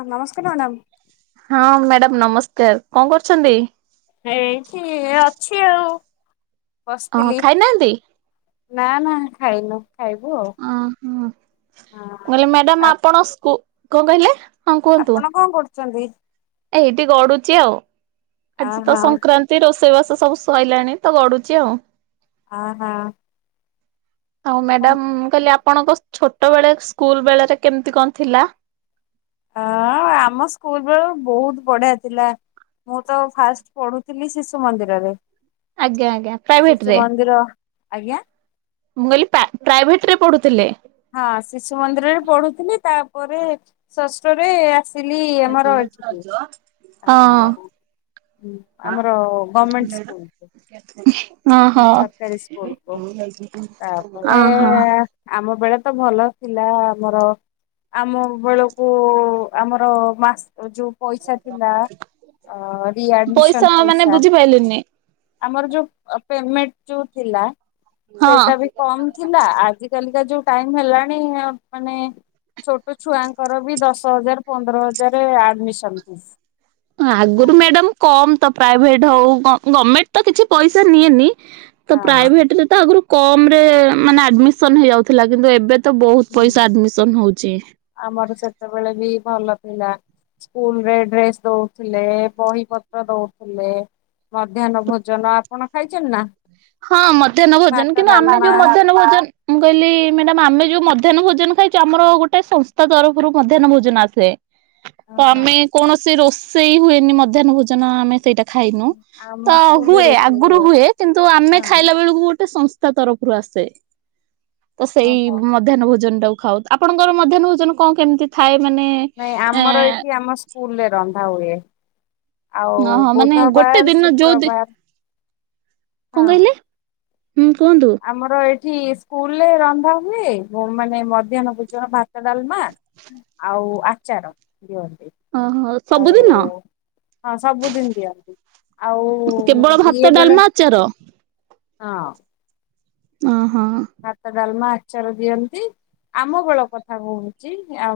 ହଁ ନମସ୍କାର ମ୍ୟାଡ଼ମ୍ ହଁ ମ୍ୟାଡାାମ ନମସ୍କାର କଣ କରୁଛନ୍ତି? ଏଇଠି ଅଛି ଆଉ ଅ ବସିଥିଲି। ଖାଇନାହାନ୍ତି? ନା ନା ଖାଇନୁ ଖାଇବୁ ଆଉ। ଓ ହ କହିଲେ ମ୍ୟାଡାାମ ହଁ। ଆପଣ ସ୍କୁ କଣ କହିଲେ? ହଁ କୁହନ୍ତୁ। ଆପଣ କଣ କରୁଛନ୍ତି? ଏଇଠି ଗଡୁଛି ଆଉ। ଆଜି ଅହ ତ ସଂକ୍ରା ରୋଷେଇବାସ ସବୁ ସଲାାଣି ତ ଗଡୁଛି ଆଉ। ଅ ହଁ ଆଉ ମ୍ୟାଡାମ ମୁ କହିଲି ଆପଣଙ୍କ ଛୋଟ ବେଳେ ସ୍କୁଲ ବେଳୋରେ କେମିତି କଣ ଥିଲା। ହଁ ଆମ ସ୍କୁଲ ବେଳୁ ବହୁତ ବଢିଆ ଥିଲା। ମୁଁ ତ ଫାଷ୍ଟ ପଢୁଥିଲି ଶିଶୁ ମନ୍ଦିରରେ। ଆଜ୍ଞା ଆଜ୍ଞା ପ୍ରାଇଭେଟ ଶିଶୁ ରେ ମନ୍ଦିର, ଆଜ୍ଞା ମୁଁ କହିଲି ପାଆ ପ୍ରାଇଭେଟ ରେ ପଢୁଥିଲେ। ହଁ ଶିଶୁ ମନ୍ଦିରରେ ପଢୁଥିଲି ତାପରେ ଷଷ୍ଠରେ ଆସିଲି ଆମର ଏଠିକି ହଁ। ହଁ ଆମର ଗଭଣମେଣ୍ଟ ସ୍କୁଲ କୁ ଓ ହୋ ସ୍କୁଲକୁ ଅ ତାପରେ ହୋ ଆମ ବେଳେ ତ ଭଲ ଥିଲା ଆମର ଆମ ବେଳୁ କ ଆମର ମାସ [unintelligible] ପଇସା ଥିଲା ରିଆଡମିସନ୍ ମାନେ ପଇସା ବୁଝିପାଇଲିନି ଆମର ଯୋଉ ପ୍ ଅ ପେମେନ୍ଟ୍ ଯୋଉ ଥିଲା ହଁ। ସେଇଟା ବି କମ୍ ଥିଲା ଆଜି କାଲିକା ଯୋଉ ଟାଇମ ହେଲାଣି ମାନେ ଛୋଟ ଛୁଆଙ୍କର ବି ଦଶ ହଜାରେ ପନ୍ଦର ହଜାରେ ଆଡମିସନ ଫିସ୍। ହଁ ଆଗରୁ ମ୍ୟାଡାମ କମ ତ ପ୍ରାଇଭେଟ ହଉ ଗଭର୍ଣମେଣ୍ଟ ତ କିଛି ପଇସା ନିଏନି। ତ ହଁ ପ୍ରାଇଭେଟ ରେ ତ ଆଗରୁ କମ ରେ ମାନେ ଆଡମିସନ ହେଇଯାଉଥିଲା। କିନ୍ତୁ ଏବେ ତ ବହୁତ ହୁଁ ପଇସା ଆଡମିସନ ହଉଛି। ଆମର ସେତେବେଳେ ବି ଭଲ ଥିଲା। ସ୍କୁଲ ରେ ଡ୍ରେସ ଦଉଥିଲେ ବହି ପତ୍ର ଦଉଥିଲେ। ମଧ୍ୟାହ୍ନ ଭୋଜନ ଆପଣ ଖାଇଚନ୍ତି ନା ହଁ ମଧ୍ୟାହ୍ନ ଭୋଜନ ଭାତ କିନ୍ତୁ ଆମେ ଡାଲମା ଯୋଉ ମଧ୍ୟାହ୍ନ ଭୋଜନ ମୁଁ କହିଲି ମ୍ୟାଡାମ ଆମେ ଯୋଉ ମଧ୍ୟାହ୍ନ ଭୋଜନ ଖାଇଛୁ ଆମର ଗୋଟେ ସଂସ୍ଥା ତରଫରୁ ମଧ୍ୟାହନ ଭୋନ ଆସେ ତ ଓହୋ। ଆମେ କୌଣସି ରୋଷେଇ ହୁଏନି ମଧ୍ୟାହ୍ନ ଭୋଜନ ଆମେ ସେଇଟା ଖାଇନୁ ତ ଆମ ସ୍କୁଲରେ ହୁଏ ରୋଷେଇ ଆଗରୁ ହୁଏ କିନ୍ତୁ ଆମେ ହଁ ଖାଇଲେ ବଳକୁ ଗୋଟେ ସଂସ୍ଥା ତରଫରୁ ଆସେ ତ ସେଇ ଓହୋ। ମଧ୍ୟାହ୍ନ ଭୋନ ଟାକୁ ଖାଉ ଆପଣଙ୍କର ମଧ୍ୟାହ୍ନ ଭୋଜନ କଣ କେମିତି ଥାଏ ମାନେ ନାଇଁ ଏ ଆମର ଏଠି ଆମ ସ୍କୁଲରେ ରନ୍ଧା ହୁଏ। ଆଉ ଓହୋ ମାନେ ଗୋଟେ ବୁଧବାର ଦିନ ଯୋଉ ଦି ଶୁକ୍ରବାର କଣ ହଁ କହିଲେ ହୁଁ କୁହନ୍ତୁ। ଆମର ଏଠି ସ୍କୁଲ ରେ ରନ୍ଧା ହୁଏ ମାନେ ମଧ୍ୟାହ୍ନ ପୂଜନ ଭା ତ ଡାଲମା ଆଉ ଆଚାର ଦିଅନ୍ତି। ଓହୋଉ ସବୁଦିନ ଆଉ ହଁ ସବୁଦିନ ଦିଅନ୍ତି କେବଳ ଆଉ ଇଏ ଭାତ ବେଳେ ଡାଲମା ଆଚାର ହଁ ଓଁ ହଁ ଭାତ ଡାଲମା ଆଚାର ଦିଅନ୍ତି ଆମ ବେଳ କଥା କହୁଛି ଆ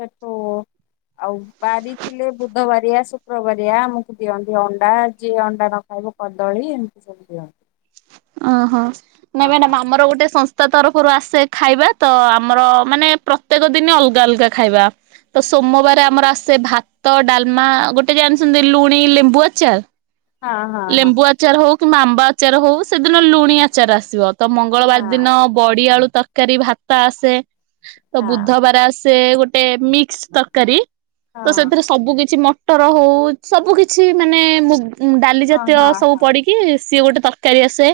ସେଠୁ ଆଉ ବାରି ଥିଲେ ବୁଧବାରିଆ ଶୁକ୍ରବାରିଆ ଆମକୁ ଦିଅନ୍ତି ଅଣ୍ଡା ଯିଏ ଅଣ୍ଡା ନ ଖାଇବ କଦଳୀ ଏମିତି ସବୁ ଦିଅ ଓହୋ ନାଇଁ ମ୍ୟାଡାମ ଆମର ଗୋଟେ ସଂସ୍ ତା ତରଫରୁ ଆସେ ଖାଇବା ତ ଆମର ମାନେ ପ୍ରତ୍ୟେକ ଦିନ୍ ଅଲଗା ଅଲଗା ଖାଇବା ତ ସୋମବାର ଆମର ଆସେ ଭାତ ଡାଲମା ଗୋଟେ ଜାଣିଛନ୍ତି ଲୁଣି ଲେମ୍ବୁ ଆଚାର ହଁ ହଁ ହଁ ଲେମ୍ବୁ ଆଚାର ହଉ କିମ୍ବା ଆମ୍ବା ଆଚାର ହଉ ସେଦିନ ଲୁଣି ଆଚାର ଆସିବ ତ ମଙ୍ଗଳବାର ହଁ ଦିନ ବଡିଆଳୁ ତରକାରୀ ଭାତ ଆସେ ତ ହଁ ବୁଧବାର ଆସେ ଗୋଟେ ଗୋଟେ ମିକ୍ସ ତରକାରୀ ହଁ ତ ସେଥିରେ ସବୁ କିଛି ମ ଟର ହଉ ସବୁ କିଛି ମାନେ ମୁ ଡାଲି ହଁ ଜାତୀୟ ହଁ ହଁ ସବୁ ହଁ ପଡି କି ସିଏ ଗୋଟେ ତରକାରୀ ଆସେ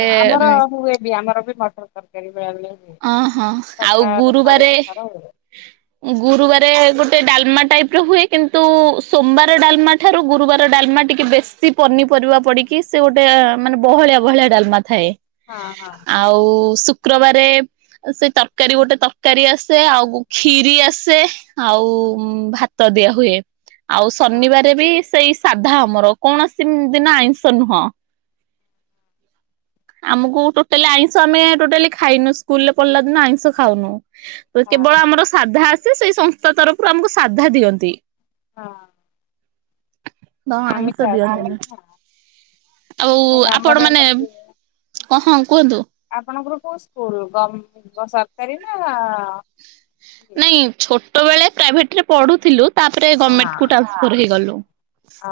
ହଁ ଆମର ହୁଏ ବି ଆମର ବି ମଟର ତରକାରୀ ଭଳିଆ ଭଳିଆ ହୁଏ। ଓ ହଁ ଆଉ ସପ୍ତାହରେ ଥରେ ଗୁରୁବାର ଦି ଥର ହୁଏ ଗୁରୁବାରେ ଗୋଟେ ଡାଲମା ଟାଇପ ର ହୁଏ କିନ୍ତୁ ସୋମବାର ଡାଲମା ଠାରୁ ଗୁରୁବାରେ ଡାଲମା ଟିକେ ବେଶ ସି ପନିପରିବା ପଡିକି ସେ ଗୋଟେ ମାନେ ବହଳିଆ ବହଳିଆ ଡାଲମା ଥାଏ। ହଁ ହଁ ଆଉ ଶୁକ୍ରବାରେ। ସେ ତରକାରୀ ଗୋଟେ ତରକାରୀ ଆସେ। ଆଉ ଖିରି ଆସେ। ଆଉ ଭାତ ଦିଆ ହୁଏ। ଆଉ ହଁ ଶନିବାର ବି ସେଇ ସାଧା ଆମର। କୌଣସି ଦିନ ଆଇଁଷ ନୁହଁ। ଆମକୁ ଟୋଟାଲି ଆଇଁଷ ଆମେ ଟୋଟାଲି ଖାଇନୁ। ସ୍କୁଲରେ ପଢିଲା ଦିନୁ ଆଇଁଷ ଖାଉନୁ। ହଁ ହଁ କେବଳ ଆମର ସାଧା ଆସେ। ସେଇ ସଂସ୍ଥା ତରଫରୁ ଆମକୁ ସାଧା ଦିଅନ୍ତି ହଁ ହ ଆମିଷ ଆଇଷ ଦିଆ ଆସେନି ହଉନି ନା ଆଉ ନାଇଁ ଆମର ଆପଣ ମାନେ। ଏମିତି କହଁ କୁହନ୍ତୁ। ଆପଣଙ୍କର କୋଉ ସ୍କୁଲ ଗମ୍ ସରକାରୀ ନା ଇଏ? ନାଇଁ ଛୋଟବେଳେ ପ୍ରାଇଭେଟ ରେ ପଢୁଥିଲୁ। ତାପରେ ଗଭର୍ଣମେଣ୍ଟ କୁ ହଁ। ଟ୍ରାନ୍ସଫର୍ ହେଇଗଲୁ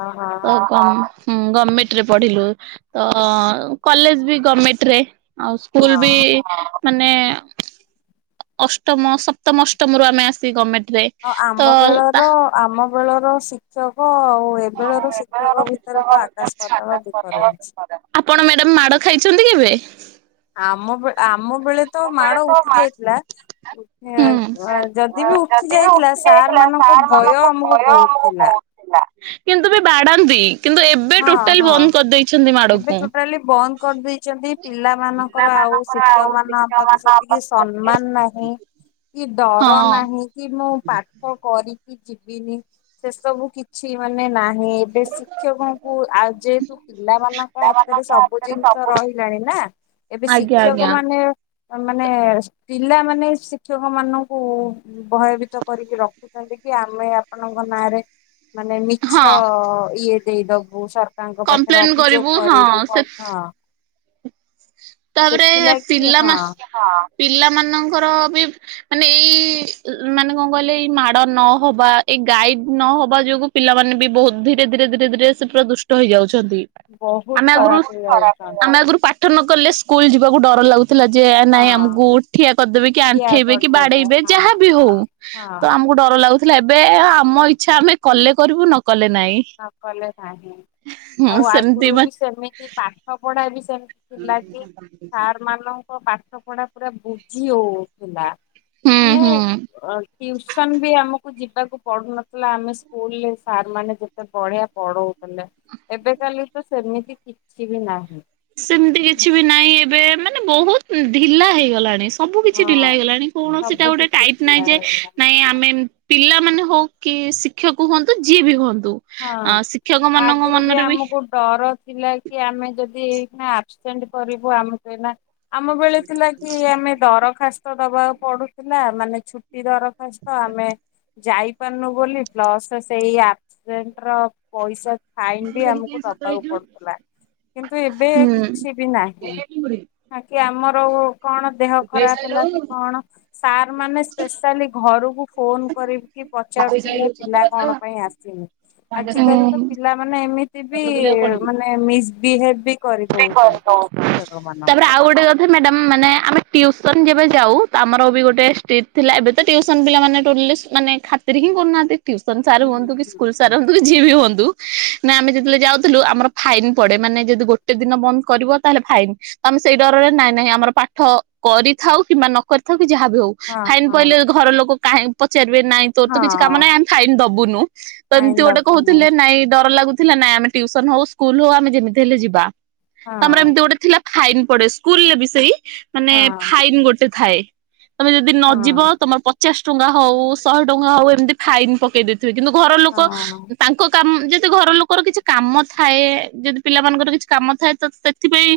ଓହୋ କଣ ହୁଁ, ଗଭର୍ଣମେଣ୍ଟ ରେ ପଢିଲୁ। ତ କଲେଜ ବି ଗଭର୍ଣମେଣ୍ଟରେ। ଆଉ ସ୍କୁଲ ବି ହଁ। ମାନେ। ଅଷ୍ଟମ ସପ୍ତମ ଅଷ୍ଟମ ରୁ ଆମେ ଆସି ଗଭର୍ଣ୍ମେଣ୍ଟରେ। ହ ଆଉ ଆମ ବେଳର ଆମ ବେଳର ଶିକ୍ଷକ ଆଉ ଏବେଳର ଶିକ୍ଷକ ଭିତରେ ତ ଆକାଶ ପାତାଳ ଡିଫରେନ୍ସ। ଆପଣ ମ୍ୟାଡମ୍ ମାଡ ଖାଇଛନ୍ତି କେଭେ? ଆମ ବ, ଆମ ବେଳେ ତ ମାଡ ଉଠି ଯାଇଥିଲା। ହୁଁ ଯଦି ବି ଉଠି ଯାଇଥିଲା, ସାର୍ ମାନଙ୍କ ଭୟ ଆମକୁ ବହୁତ ଥିଲା। କିନ୍ତୁ ବି ବାଡାନ୍ତି। କିନ୍ତୁ ଏବେ ହଁ, ଟୋଟାଲ ହଁ। ବନ୍ଦ କରିଦେଇଛନ୍ତି ଏବେ ମାଡକୁ। ଟୋଟାଲି ବନ୍ଦ କରିଦେଇଛନ୍ତି। ପିଲାମାନଙ୍କ ଙ୍କର ଆଉ ଶିକ୍ଷକ ମାନଙ୍କ ପ୍ରତି ସେତିକି ସମ୍ମାନ ନାହିଁ, କି ଡର ହଁ ନାହିଁ। ହୁଁ କି, ମୁଁ ପାଠ କରିକି ଯିବିନି। ସେସବୁ କିଛି ମାନେ ନାହିଁ। ଏବ୍ ବେ ଶିକ୍ଷକଉଁ ଆଉ ଯେହେତୁ ପିଲାମାନଙ୍କ ହାତରେ ସବୁ ଜିନିଷ ରହିଲାଣି ନା। ଏବେ ଆଜ୍ଞା ଶିକ୍ଷକ ଆଜ୍ଞା ମାନ୍ ନେ ମାନେ ପିଲାମାନେ, ଶିକ୍ଷକ ମାନଙ୍କୁ ଭୟଭୀତ କରିକି ରଖୁଛନ୍ତି। କି ଆମେ ଆପଣଙ୍କ ନାଁରେ ମାନେ ମି ହଁ ଛ-ଅ ଇଏ ଦେଇଦବୁ, ସରକାଙ୍କ ପାଖରେ କମ୍ପ୍ଲେନ ଅଭିଯୋଗ ହଁ କରିବୁ କନ? ତା'ପରେ-ଏ ପିଲା ହଁ ମା, ପିଲାମାନଙ୍କର ବି ମାନେ ଏଇ-ଇ ମାନେ କଣ କହିଲେ! ଏଇ ମାଡ ନହବା, ଏଇ ଗାଇଡ୍ ନହବା ଯୋଗୁଁ ପିଲାମାନେ ବି ବହୁତ ଧୀରେ ଧୀରେ ଧୀରେ ଧୀରେ ସେ ପୁରା ଦୁଷ୍ଟ ହେଇଯାଉଛନ୍ତି। ବହୁତ ଆମେ ଆଗରୁ, ଖରାପ ଆମେ ହେଇଯାଉଛନ୍ତି ଆଗରୁ ପାଠ ନକଲେ ସ୍କୁଲ ଯିବାକୁ ଡର ଲାଗୁ ଥିଲା ଯେ ନାଇଁ, ହଁ। ଆମକୁ ଠିଆ କରିଦେବେ, କି ଠିଆ ଆଣ୍ଠେଇବେ, କି କରିଦେବେ ବାଡେଇବେ, ହଁ ଯାହାବି ହଁ ହେଉ ହଁ ତ ଆମକୁ ଡର ଲାଗୁଥିଲା। ଏବେ ଆମ ଇଚ୍ଛା, ଆମେ କଲେ କରିବୁ ନ କଲେ ନାଇଁ। ନ କଲେ ନାହିଁ। ହୁଁ ଆଉ ଆଗରୁ ସେମିତି ବା ବି ସେମିତି ପାଠ ପଢା ବି ସେମ୍ ଥିଲା କି, ସାର୍ ମାନଙ୍କ ପାଠ ପଢା ପୁରା ବୁଝି ହଉଥିଲା। ହୁଁ ମାନେ ହୁଁ। ଅଲ୍ ଟ୍ୟୁସନ୍ ବି ଆମକୁ ଯିବାକୁ ପଡୁନଥିଲା। ଆମେ ସ୍କୁଲରେ ସାର୍ ମାନେ ଯେ ସେ ବଢିଆ ପଢଉଥିଲେ। ଏବେ ଖାଲି ତ, ସେମିତି କିଛି ବି ନାହିଁ। ସେମିତି କିଛି ବି ନାହିଁ, ଏବେ ମାନେ ବହୁତ ଢିଲା ହେଇଗଲାଣି ସ ସବୁ କିଛି ଢିଲା ହଁ ହେଇଗଲାଣି। କୌଣସି ଟା ସବୁ ଗୋଟେ କିଛି ଟାଇଟ୍ ନାହିଁ ଥିଲା ଯେ, ନାଇଁ ହଁ ଆମେ ପିଲାମାନେ ହଉ କି ଶିକ୍ଷକ ହୁଅନ୍ତୁ ଯିଏ ବି ହୁଅନ୍ତୁ। ହଁ ଆଁ ଶିକ୍ଷକ ମାନଙ୍କ ଆଗରୁ ମନରେ ବି ଆମକୁ ଡର ଥିଲା, କି ଆମେ ଯଦି ଏଇକ୍ଷିଣା ଆବ୍ସେଣ୍ଟ କରିବୁ, ଆମ ପିଲା ଆମ ବେଳେ ଥିଲା କ୍ କି, ଆମେ ଦରଖାସ୍ତ ଦବାକୁ ପଡୁଥିଲା ମାନେ ଛୁଟି ଦରଖାସ୍ତ। ଆମେ ଯାଇପାରୁନୁ ବୋଲି, ପ୍ଲସ୍ ସେଇ ଆବ୍ ସେଣ୍ଟ ର ପଇସା ଫାଇନ୍ ବି ଆମକୁ ଦବାକୁ ପଡୁଥିଲା। କିନ୍ତୁ, ଏବେ ହୁଁ। କିଛି ବି ନାହିଁ। ଆଗେ ଆମର ଓ କଣ ଦେହ ଖରାପ ହେଲା କି କଣ? ସାର୍ ମାନେ ସ୍ପେଶାଲି ଘରକୁ ଫୋନ୍ କରିକି ପଚାରୁଥିଲେ, ପିଲା କଣ ପାଇଁ ଆସ୍ [inaudible] ଆଜିକାଲି ତ ପିଲାମାନେ ଏମିତି ବି ମାନେ ମିସ୍ ବିହେବ ବି କରିଦଉଚନ୍ତି, ଶିକ୍ଷକ ମାନଙ୍କୁ। ମ୍ୟାଡ଼ାମ୍ ମାନେ ଆମେ ଟ୍ୟୁସନ୍ ଯେବେ ଯାଉ, ତ ଆମର ବି ଗୋଟେ ଷ୍ଟିଟ୍ ଥିଲା, ଏବେ ତ ଟ୍ୟୁସନ୍ ପିଲା ମାନେ ଟୋଟ୍ଲି ଶୁ ମାନେ ଖାତିରେ ହିଁ କରୁନାହାଁନ୍ତି, ଟ୍ୟୁସନ୍ ସାର୍ ହୁଁ ହୁଅନ୍ତୁ କି ହୁଁ ସ୍କୁଲ ସାର ହୁଁ। ହୁଅନ୍ତୁ ଯିଏବି ହୁଅନ୍ତୁ, ନା ଆମେ ଯେତେବେଳେ ଯାଉଥିଲୁ ଆମର ଫାଇନ୍ ପଡେ। ମାନେ ଯଦି ଗୋ ଟେ ଦିନ ବନ୍ଦ କରିବ ତା, ହେଲେ ଫାଇନ୍। ତ ଆମେ ସେଇ ଡରରେ ନାଇଁ ନାଇଁ, ଆମର ପାଠ କରିଥାଉ କିମ୍ବା ନ କରିଥାଉ, କି ଯାହାବି ହଉ। ହଁ ଫାଇନ୍ ହଁ ପଇଲେ ଘର ଲୋକ କାହିଁ ପଚାରିବେ, ନାଇଁ ତୋର ତ କିଛି କାମ ହଁ ନାହିଁ, ଆମେ ଫାଇନ୍ ଦବୁନୁ। ତ କାଇଁ ଏମିତି ଗୋଟେ ଦବୁନୁ କହୁଥିଲେ ନାଇଁ ଡର ଲାଗୁଥିଲା। ନାଇଁ ଆମେ ଟ୍ୟୁସନ୍ ହଉ, ସ୍କୁଲ ହଉ, ଆମେ ଯେମିତି ହେଲେ ଯିବା। ହଁ ତମର ଏମିତି ଗୋଟେ ଥିଲା ଫାଇନ୍ ପଡେ, ସ୍କୁଲ ରେ ବି ସେଇ, ମାନେ ହଁ ଫାଇନ୍ ଗୋଟେ ଥାଏ। ତମେ ଯଦି ନ ଯିବ। ହଁ। ତମର ପଚାଶ ଟଙ୍କା ହଉ, ଶହେ ଟଙ୍କା ହଉ, ଏମିତି ଫାଇନ୍ ପକେଇ ଦେ ଥିବେ କିନ୍ତୁ ଘର ଲୁକ ହଁ ତାଙ୍କ କାମ ଯଦି ଘର ଲୁକର କିଛି କାମ ଥାଏ, ଯଦି ପିଲାମାନଙ୍କର କିଛି କାମ ଥାଏ ତ ସେଥିପାଇଁ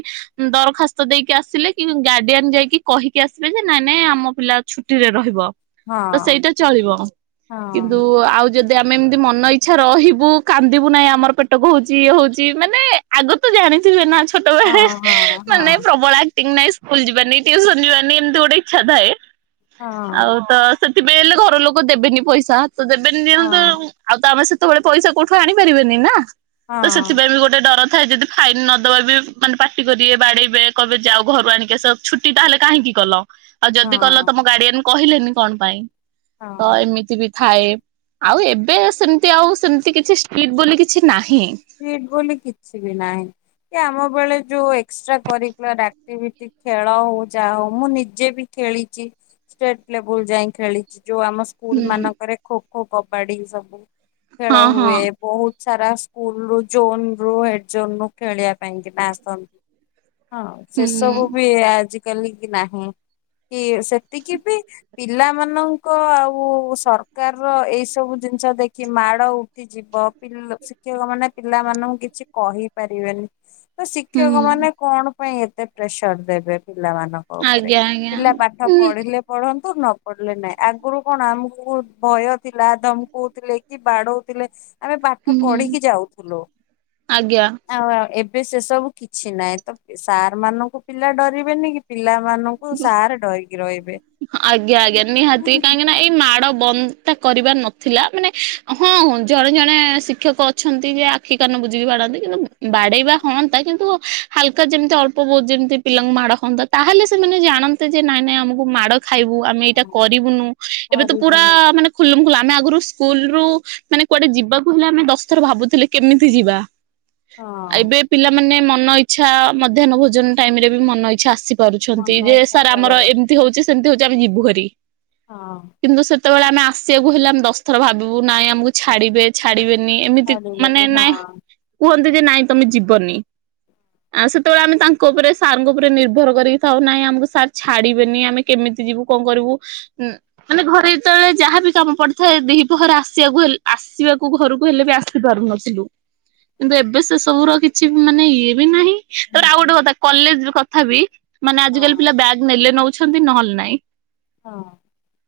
ଦରଖାସ୍ତ ଦେଇକି ଆସିଲେ କି ଗାର୍ଡିଆନ ଯାଇକି କହିକି ଆସିବେ ଯେ ନାଇଁ ନାଇଁ ଆମ ପିଲା ଛୁଟିରେ ରହିବ। ହଁ ତ ସେଇଟା ଚଳିବ ହଁ କିନ୍ତୁ ଆଉ ଯଦି ଆମେ ଏମିତି ମନ ଇଚ୍ଛା ରହିବୁ କାନ୍ଦିବୁ ନାଇଁ ଆମର ପେଟ କ ହଉଛି ଇଏ ହଉଛି ମାନେ ଆଗ ତ ଜାଣିଥିବେ ନା ଚୁ ହଁ ହଁ ହଁ। ତିଂ ସ୍କୁଲ ଯିବାନି ଟ୍ୟୁସନ ଯିବାନି ଏମିତି ଗୋଟେ ଇଚ୍ଛା ଥାଏ ଆଉ ତ ସେଥିପାଇଁ ହେଲେ ଘର ଲୋକ ଦେବେନି ପଇସା ତ ଦେବେନି ଯେହେନ୍ତୁ ହଁ ଆଉ ତ ଆମେ ସେତେବେଳେ ପଇସା କଉଠୁ ଆଣିପାରିବେନି ନା ତ ହଁ ସେଥିପାଇଁ ବି ଗୋଟେ ଡର ଥାଏ ଯଦି ଫାଇନ୍ ନଦବା ବି ମାନେ ପାଟି କରିବେ ବାଡେଇବେ କହିବେ ଯାଓ ଘରୁ ଆଣିକି ଆସ ଛୁଟି ତାହେଲେ କାହିଁକି କଲ। ଆଉ ଯଦି କଲ ହଁ ତମ ଗାର୍ଡିଆନ୍ କହିଲେନି କଣ ପାଇଁ ତ ହଁ। ଏମିତି ବି ଥାଏ ଆଉ ଏବେ ସେମିତି ଆଉ ସେମିତି କିଛିି ଷ୍ଟିଟ ବୋଲି କିଛି ନାହିଁ। ଷ୍ଟିଟ ବୋଲି କିଛି ବି ନାହିଁ। କି ଆମ ବେଳେ ଯୋଉ ଏକ୍ସଟ୍ରା କରିକୁଲାର ଆକ୍ଟିଭିଟି ଖେଳ ହଉ ଯାହା ହଉ ମୁଁ ନିଜେ ବି ଖେଳିଚି ଷ୍ଟେଟ ଲେବୁଲ ଯାଇଁ ଖେଳିଚି ଯୋଉ ଆମ ସ ସ୍କୁଲ ହୁଁ ମାନଙ୍କରେ ଖୋ ଖୋ କବାଡି ସବୁ ଖେଳ ହଁ ହଁ ହୁଏ ବହୁତ ସାରା ଶୁ ସ୍କୁଲ ରୁ ଜୋନ ରୁ ହେଡ ଜୋନ ରୁ ଖେଳିବା ପାଇଁକିନା ଆସନ୍ତି। ହଁ ସେ ହୁଁ ସବୁ ବି ଆଜିକାଲି କି ନାହିଁ କି ସେତିକି ବି ପିଲାମାନଙ୍କ ଆଉ ସରକାରର ଏଇ ସବୁ ଜିନିଷ ଦେଖି ମାଡ ଉ ଯିବ [unintelligible] ଶିକ୍ଷକ ମାନେ ପିଲା ମାନଙ୍କୁ କିଛି କହି ପାରିବେନି ତ ଶିକ୍ଷକ ହୁଁ। ମାନେ କଣ ପାଇଁ ଏତେ ପ୍ରେସର ଦେବେ ପିଲାମାନଙ୍କ ଉପରେ ଆଜ୍ଞା ଆଜ୍ଞା ପିଲା ପାଠ ଉଁ ପଢିଲେ ପଢ଼ନ୍ତୁ ନ ପଢ଼ିଲେ ନାଇ ଆଗରୁ କଣ ଆମକୁ ବହୁତ୍ ଭୟ ଥିଲା ଧମକଉଥିଲେ କି ବାଡ଼ଉଥିଲେ। ଆମେ ପାଠ ହୁଁ ପଢିକି ଯାଉଥୁଲୁ। ଆଜ୍ଞା। ଆଉ ଆଉ ଏବେ ସେ ସବୁ କିଛି ନାହିଁ ତ ସାର୍ ମାନଙ୍କୁ ପିଲା ଡରିବେନି କି ପିଲାମାନଙ୍କୁ କୁ ସାରେ ଡରକି ରହିବେ। ଆଜ୍ଞା ହଁ ଆଜ୍ଞା ନିହାତି କାହିଁକି ନା ଏଇ ମାଡ ବନ୍ଦ ଟା କରିବାର ନଥିଲା ମାନେ ହଁ ଜଣେ ଜଣେ ଶିକ୍ଷକ ଅଛନ୍ତି ଯେ ଆ ଆଖି କାନ ବୁଯିକି ବାଡନ୍ତି କିନ୍ତୁ ବାଡେଇବା ହଅନ୍ତା କିନ୍ତୁ ହାଲକା ଯେମିତି ଅଳ୍ପ ବହୁତ ଯେମିତି ପିଲାଙ୍କୁ ମାଡ ହନ୍ତା ତାହେଲେ ସେମାନେ ଜାଣନ୍ତେ ଯେ ନାଇଁ ନାଇଁ ଆମକୁ ମାଡ ଖାଇବୁ ଆମେ ଏଇଟା କରିବୁନୁ ଏବେ ତ ପୁରା କରିବୁନୁ ମାନେ ଖୂଲମ ଖୁଲା ଆମେ ଆଗରୁ ସ୍କୁଲ ରୁ ମାନେ କୁଆଡେ ଯିବାକୁ ହେଲେ ଆମେ ଦଶଥର ଭାବୁଥିଲେ କେମିତି ଯିବା। ହଁ ଏବେ ପିଲାମାନେ ମନ ଇଛା ମଧ୍ୟାହ୍ନ ଭୋଜନ ଟାଇମ ରେ ବି ମନ ଇଚ୍ଛା ଆସି ମନ କରୁଛନ୍ତି ଯେ ଇଚ୍ଛା ସାର୍ ଆମର ପଳେଇ ଏମିତି ହଉଛି ସେମିତି ହଉଛି ଆମେ ଯିବୁ ହାରୀ। ହଁ। କିନ୍ତୁ ସେତେବେଳେ ଆମେ ଆସିବାକୁ ହେଲେ ଆମେ ଦଶଥର ଭାବିବୁ ନାହିଁଆମକୁ ହଁ। ଛାଡିବେ ଛାଡିବେନି ଏମିତି ଛାଡିଗଲି ମାନେ ହଁ ନାଇଁ କୁହନ୍ତି ଯେ ନାଇଁ ତମେ ଯିବନି। ଆଉ ସେତେବେଳେ ଆମେ ତାଙ୍କ ଉପରେ ସାରଙ୍କ ଉପରେ ନିର୍ଭର କରିକି ଥାଉ ନାହିଁ ଆମକୁ ସାର୍ ଛାଡିବେନି ଆମେ କେମିତି ଯିବୁ କଣ କରିବୁ ଉନ ମାନେ ଘରେ ଯେତେବେଳେ ଯାହାବି କାମ ପଡିଥାଏ ଦିହିପହରେ ଆସିବାକୁ ଆସିବାକୁ ଘରକୁ ହେଲେ ବି ଆସି ଦେଖି ପାରୁନଥିଲୁ କିନ୍ତୁ ଏବେ ସେ ସବୁର କିଛି ମାନେ ଇଏ ବି ନାହିଁ ହଁ ତବେ ଆଉ ଗୋଟେ କଥା କଲେଜ ର କଥା ବି ମାନେ ଆଜିକାଲି ହଁ ପିଲା ବ୍ୟାଗ୍ ନେଲେ ନଉଛନ୍ତି ନହେଲେ ନାଇଁ। ହଁ।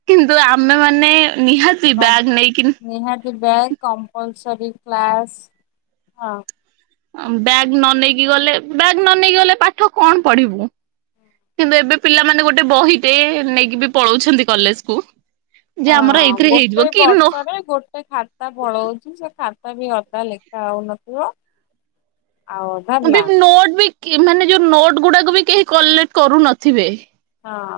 କିନ୍ତୁ ଆମେ ମାନେ ନିହାତି ବ୍ୟାଗ୍ ନେଇକି ନିହାତି ବ୍ୟାଗ୍ କମ୍ପଲସରୀ କ୍ଲାସ୍ ହଁ। ଓଁ ବ୍ୟାଗ୍ ନ ନେଇକି ଗଲେ ବ୍ୟାଗ ନ ନେଇକି ଗଲେ ପାଠ କଣ ପଢିବୁ? କିନ୍ତୁ ଏବେ ପିଲାମାନେ ଗୋଟେ ବହିଟେ ନେଇକି ବି ପଳଉଛନ୍ତି କଲେଜ କୁ। ଯେ ଆମର ହଁ ଏଇଥିରେ ଗୋଟେ ହେଇଯିବ କି ନୋ ବର୍ଷରେ ଗୋ ଗୋଟେ ଖାତା ପଳଉଛି ସେ ଖାତା ବି ଅଧା ଲେଖା ହଉନଥିବ ଆଉ ଅଧା ଏବେ ବ୍ଲାଙ୍କ ନୋଟ ବି ମାନେ ଯୋଉଁ ନୋଟ କେଉଁମାନେ ନୋଟ ଗୁଡାକୁ ବି କେହି କଲେକ୍ଟ କରୁନଥିବେ। ହଁ।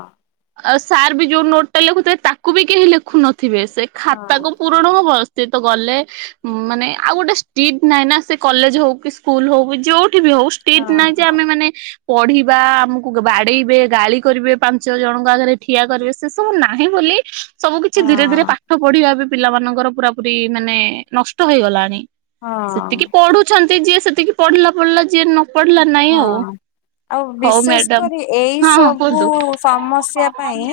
ଆଉ ସାର୍ ବି ଯୋଉ ନୋଟ ଟା ଲେଖୁଥିବ ତାକୁ ବି କେହି ଲେଖୁନଥିବେ ସେ ହଁ ଖାତାକୁ ପୁ ପ୍ରଣବ ବସ୍ଥିତ ଗଲେ। ମାନେ ଆଉ ଗୋଟେ ଷ୍ଟିଟ୍ ନାହିଁ ନା ସେ କଲେଜ ହଉ କି ସ୍କୁଲ ହଉ କି ଯୋଉଠି ବି ହଉ। ହଁ ଷ୍ଟିଟ ନାହିଁ ଯେ ହଁ ଆମେ ମାନେ ପଢିବା ଆମକୁ ବାଡେଇବେ ଗାଳି କରିବେ ପାଞ୍ଚ ଯଉ ଜଣଙ୍କ ଆଗରେ ଠିଆ କରିବେ। ସେ ସବୁ ନାହିଁ ବୋଲି ସବୁ କିଛି ଧୀରେ ଧୀରେ ପା ହଁ। ପାଠ ପଢିବା ବି ପିଲାମାନଙ୍କର ପୁରା ପୁରି ମାନେ ନଷ୍ଟ ହେଇଗଲାଣି। ସେତିକି ହଁ ପଢୁ ଛନ୍ତି ଯିଏ ସେତିକି ପଢିଲା ପଢିଲା ଯିଏ ନ ପଢିଲା ନାଇଁ ଆଉ। ହଁ ଆଉ ହଉ ବିଶେଷ ମ୍ୟାଡାମ କରି ଏଇ ହଁ ହଁ ସବୁ କୁହନ୍ତୁ ସମସ୍ୟା ପାଇଁ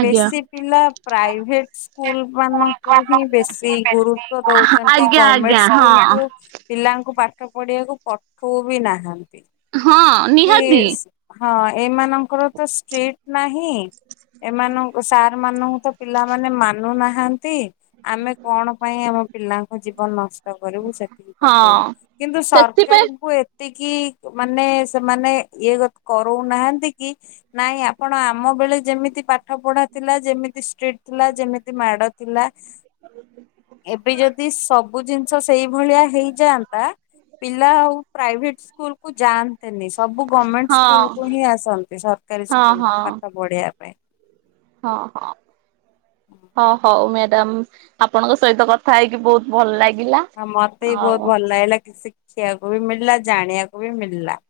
ଆଜ୍ଞା। ବେଶୀ ପିଲା ପ୍ରାଇଭେଟ ସ୍କୁଲ ମାନ କୁ ହିଁ ବେଶୀ ଗୁରୁତ୍ୱ ଦଉଛନ୍ତି। ଆଜ୍ଞା ଆଜ୍ଞା ଗଭର୍ମେଣ୍ଟ ସ୍କୁଲ ହଁ କୁ ପିଲାଙ୍କୁ ପାଠ ପଢିବାକୁ ପଠଉ ବି ନାହାନ୍ତି ହଁ କି ନିହାତି ହଁ ଏମାନଙ୍କର ତ ଷ୍ଟ୍ରିଟ ନାହିଁ। ଏମାନଙ୍କୁ ସାର୍ ମାନଙ୍କୁ ତ ପିଲାମାନେ ମାନୁନାହାନ୍ତି। ଆମେ କଣ ପାଇଁ ଆମ ପିଲାଙ୍କ ଜୀବନ ନଷ୍ଟ କରିବୁ ସେ ହଁ। ପଠେଇବ କିନ୍ତୁ ସେଥିପାଇଁ ସରକାରଙ୍କୁ ଏତିକି ମାନେ ସେମାନେ ଇଏ କରଉନାହାନ୍ତି କି ନାଇଁ ଆପଣ ଆମ ବେଳେ ଯେମିତି ପାଠ ପଢା ଥିଲା ଯେମିତି ଷ୍ଟ୍ରିଟ ଥିଲା। ଯେମିତି ମାଡ ଥିଲା। ଏବେ ଯଦି ସ ସବୁ ଜିନିଷ ସେଇଭଳିଆ ହେଇଯାଆନ୍ତା। ପିଲା ଆଉ ପ୍ରାଇଭେଟ ସ୍କୁଲ କୁ ଯା ନ୍ତେନି ସବୁ ଗଭର୍ଣ୍ଣମେଣ୍ଟ ହଁ ସ୍କୁଲକୁୁ ହିଁ ଆସନ୍ତି। ସରକାରୀ ହଁ ହଁ ସ୍କୁଲକୁ ପାଠ ପଢିବା। ପାଇଁ। ହଁ ହଁ ହଁ ହଉ ମ୍ୟାଡ଼ାମ। ଆପଣଙ୍କ ସହିତ କଥା ହେଇକି ବହୁତ ଭଲ ଲାଗିଲା। ହଁ ମତେ ବି ଆଉ ବହୁତ ଭଲ ଲାଗିଲା କି ଶିଖିବାକୁ ବି ମିଳିଲା ଜାଣିବାକୁ ବି ମିଳିଲା।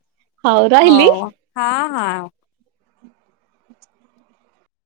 ହଉ ରହିଲି। ହଉ ହଁ ହଁ।